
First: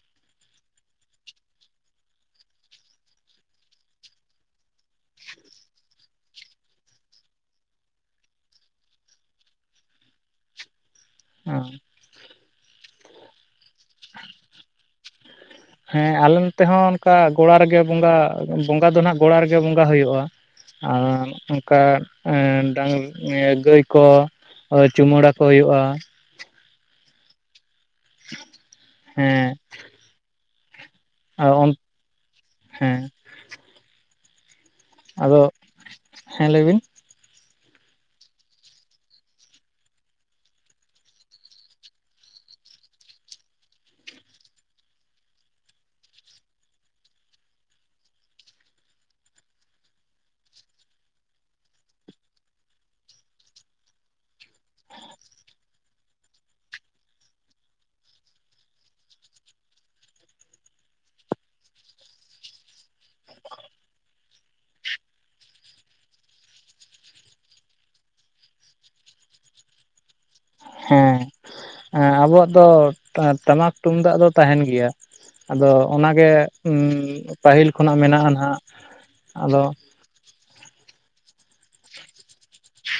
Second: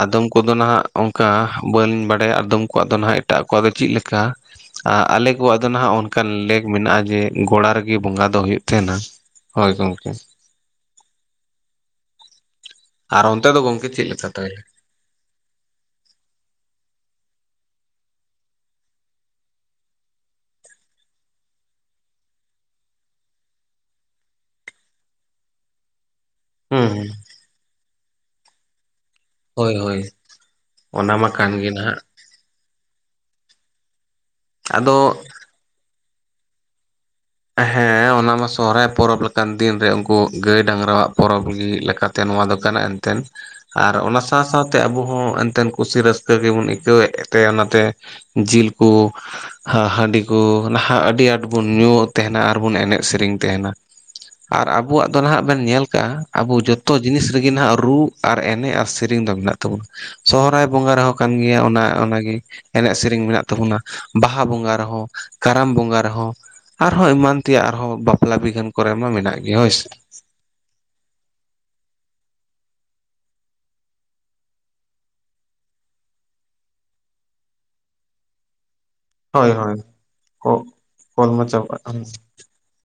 ᱟᱫᱚᱢ ᱠᱚᱫᱚ ᱱᱟᱦᱟᱸᱜ ᱚᱱᱠᱟ ᱵᱟᱝ ᱞᱤᱧ ᱵᱟᱲᱟᱭᱟ ᱟᱫᱚᱢ ᱠᱚᱣᱟᱜ ᱫᱚ ᱱᱟᱦᱟᱸᱜ ᱮᱴᱟᱜ ᱠᱚᱣᱟᱜ ᱫᱚ ᱪᱮᱫ ᱞᱮᱠᱟ? ᱟ ᱟᱞᱮ ᱠᱚᱣᱟᱜ ᱫᱚ ᱱᱟᱦᱟᱸᱜ ᱚᱱᱠᱟ ᱞᱮᱠ ᱢᱮᱱᱟᱜᱼᱟ ᱡᱮ ᱜᱲᱟ ᱨᱮᱜᱮ ᱵᱚᱸᱜᱟ ᱫᱚ ᱦᱩᱭᱩᱜ ᱛᱟᱦᱮᱸᱱᱟ ᱦᱚᱭ ᱜᱚᱝᱠᱮ (unintelligible) ᱟᱨ ᱚᱱᱛᱮ ᱫᱚ ᱜᱚᱝᱠᱮ ᱪᱮᱫ ᱞᱮᱠᱟ ᱛᱟᱭᱞᱮ (unintelligible) ᱦᱮᱸ ᱟᱞᱮ ᱱᱚᱛᱮ ᱦᱚᱸ ᱚᱱᱠᱟ ᱜᱚᱲᱟ ᱨᱮᱜᱮ ᱵᱚᱸᱜᱟ ᱵᱚᱸᱜᱟ ᱫᱚ ᱱᱟᱦᱟᱸᱜ ᱜᱚᱲᱟ ᱨᱮᱜᱮ ᱵᱚᱸᱜᱟ ᱦᱩᱭᱩᱜᱼᱟ᱾ ᱟᱨ ᱚᱱᱠᱟ ᱮᱸ ᱰᱟᱝ ᱜᱟᱹᱭ ᱠᱚ ᱦᱚᱭ ᱪᱩᱢᱟᱹᱲᱟ ᱠᱚ ᱦᱩᱭᱩᱜᱼᱟ᱾ ᱩᱸᱦᱩᱸ (unintelligible) ᱦᱮᱸ ᱦᱳᱭ ᱦᱳᱭ ᱚᱱᱟ ᱢᱟ ᱠᱟᱱ ᱜᱮ ᱱᱟᱦᱟᱜ ᱦᱮᱸ ᱟᱫᱚ ᱟᱫᱚ ᱦᱮᱸ ᱞᱟᱹᱭ ᱵᱤᱱ ᱦᱮᱸ ᱚᱱᱟᱢᱟ ᱥᱚᱦᱨᱟᱭ ᱯᱚᱨᱚᱵᱽ ᱞᱮᱠᱟᱱ ᱫᱤᱱ ᱨᱮ ᱩᱱᱠᱩ ᱜᱟᱹᱭ ᱰᱟᱝᱨᱟᱣᱟᱜ ᱯᱚᱨᱚᱵᱽ ᱜᱤ ᱞᱟᱠᱟᱫ ᱛᱮ ᱱᱚᱣᱟ ᱫᱚ ᱠᱟᱱᱟ ᱮᱱᱛᱮᱱ ᱟᱨ ᱚᱱᱟ ᱥᱟᱶ ᱥᱟᱶ ᱛᱮ ᱟᱵᱚ ᱦᱚᱸ ᱮᱱᱛᱮᱱ ᱠᱩᱥᱤ ᱨᱟᱹᱥᱠᱟᱹ ᱜᱮᱵᱚᱱ ᱟᱹᱭᱠᱟᱹᱣᱮᱫ ᱛᱮ ᱚᱱᱟ ᱛᱮ ᱡᱤᱞ ᱠᱚ ᱦᱟ ᱦᱟᱺᱰᱤ ᱠᱚ ᱱᱟᱦᱟᱜ ᱟᱹᱰᱤ ᱟᱸᱴ ᱵᱩᱱ ᱧᱩ ᱛᱮᱦᱮᱱᱟ ᱟᱨ ᱵᱚᱱ ᱮᱱᱮᱡ ᱥᱤᱨᱤᱧ ᱛᱟᱦᱮᱱᱟ᱾ ᱟᱨ ᱟᱵᱚᱣᱟᱜ ᱫᱚ ᱱᱟᱦᱟᱜ ᱵᱮᱱ ᱧᱮᱞ ᱠᱟᱜᱼᱟ᱾ ᱟᱵᱚ ᱡᱚᱛᱚ ᱡᱤᱱᱤᱥ ᱨᱤᱜᱤ ᱱᱟᱦᱟᱜ ᱨᱩ ᱟᱨ ᱮᱱᱮᱡ ᱟᱨ ᱥᱮᱨᱮᱧ ᱫᱚ ᱢᱮᱱᱟᱜ ᱛᱟᱵᱚᱱ ᱥᱚᱦᱨᱟᱭ ᱵᱚᱸᱜᱟ ᱨᱮᱦᱚᱸ ᱠᱟᱱ ᱜᱮᱭᱟ ᱚᱱᱟ ᱚᱱᱟᱜᱮ ᱮᱱᱮᱡ ᱥᱤᱨᱤᱧ ᱢᱮᱱᱟᱜ ᱛᱟᱵᱚᱱᱟ ᱵᱟᱦᱟ ᱵᱚᱸᱜᱟ ᱨᱮᱦᱚᱸ ᱠᱟᱨᱟᱢ ᱵᱚᱸᱜᱟ ᱨᱮᱦᱚᱸ ᱟᱨᱦᱚᱸ ᱮᱢᱟᱱ ᱛᱮᱭᱟᱜ ᱟᱨᱦᱚᱸ ᱵᱟᱯᱞᱟ ᱵᱤᱜᱷᱟᱹᱱ ᱠᱚᱨᱮ ᱢᱟ ᱢᱮᱱᱟᱜ ᱜᱮ ᱦᱳᱭ ᱥᱮ ᱦᱮᱸ ᱮᱸ ᱟᱵᱚᱣᱟᱜ ᱫᱚ ᱴᱟᱢᱟᱠ ᱛᱩᱢᱫᱟᱜ ᱫᱚ ᱛᱟᱦᱮᱱ ᱜᱮᱭᱟ᱾ ᱟᱫᱚ ᱚᱱᱟᱜᱮ ᱩᱸ ᱯᱟᱹᱦᱤᱞ ᱠᱷᱚᱱᱟᱜ ᱢᱮᱱᱟᱜᱼᱟ ᱱᱟᱦᱟᱜ ᱦᱳᱭ ᱟᱫᱚ ᱦᱳᱭ ᱚ ᱠᱚᱞ ᱢᱟ ᱪᱟᱵᱟ (unintelligible)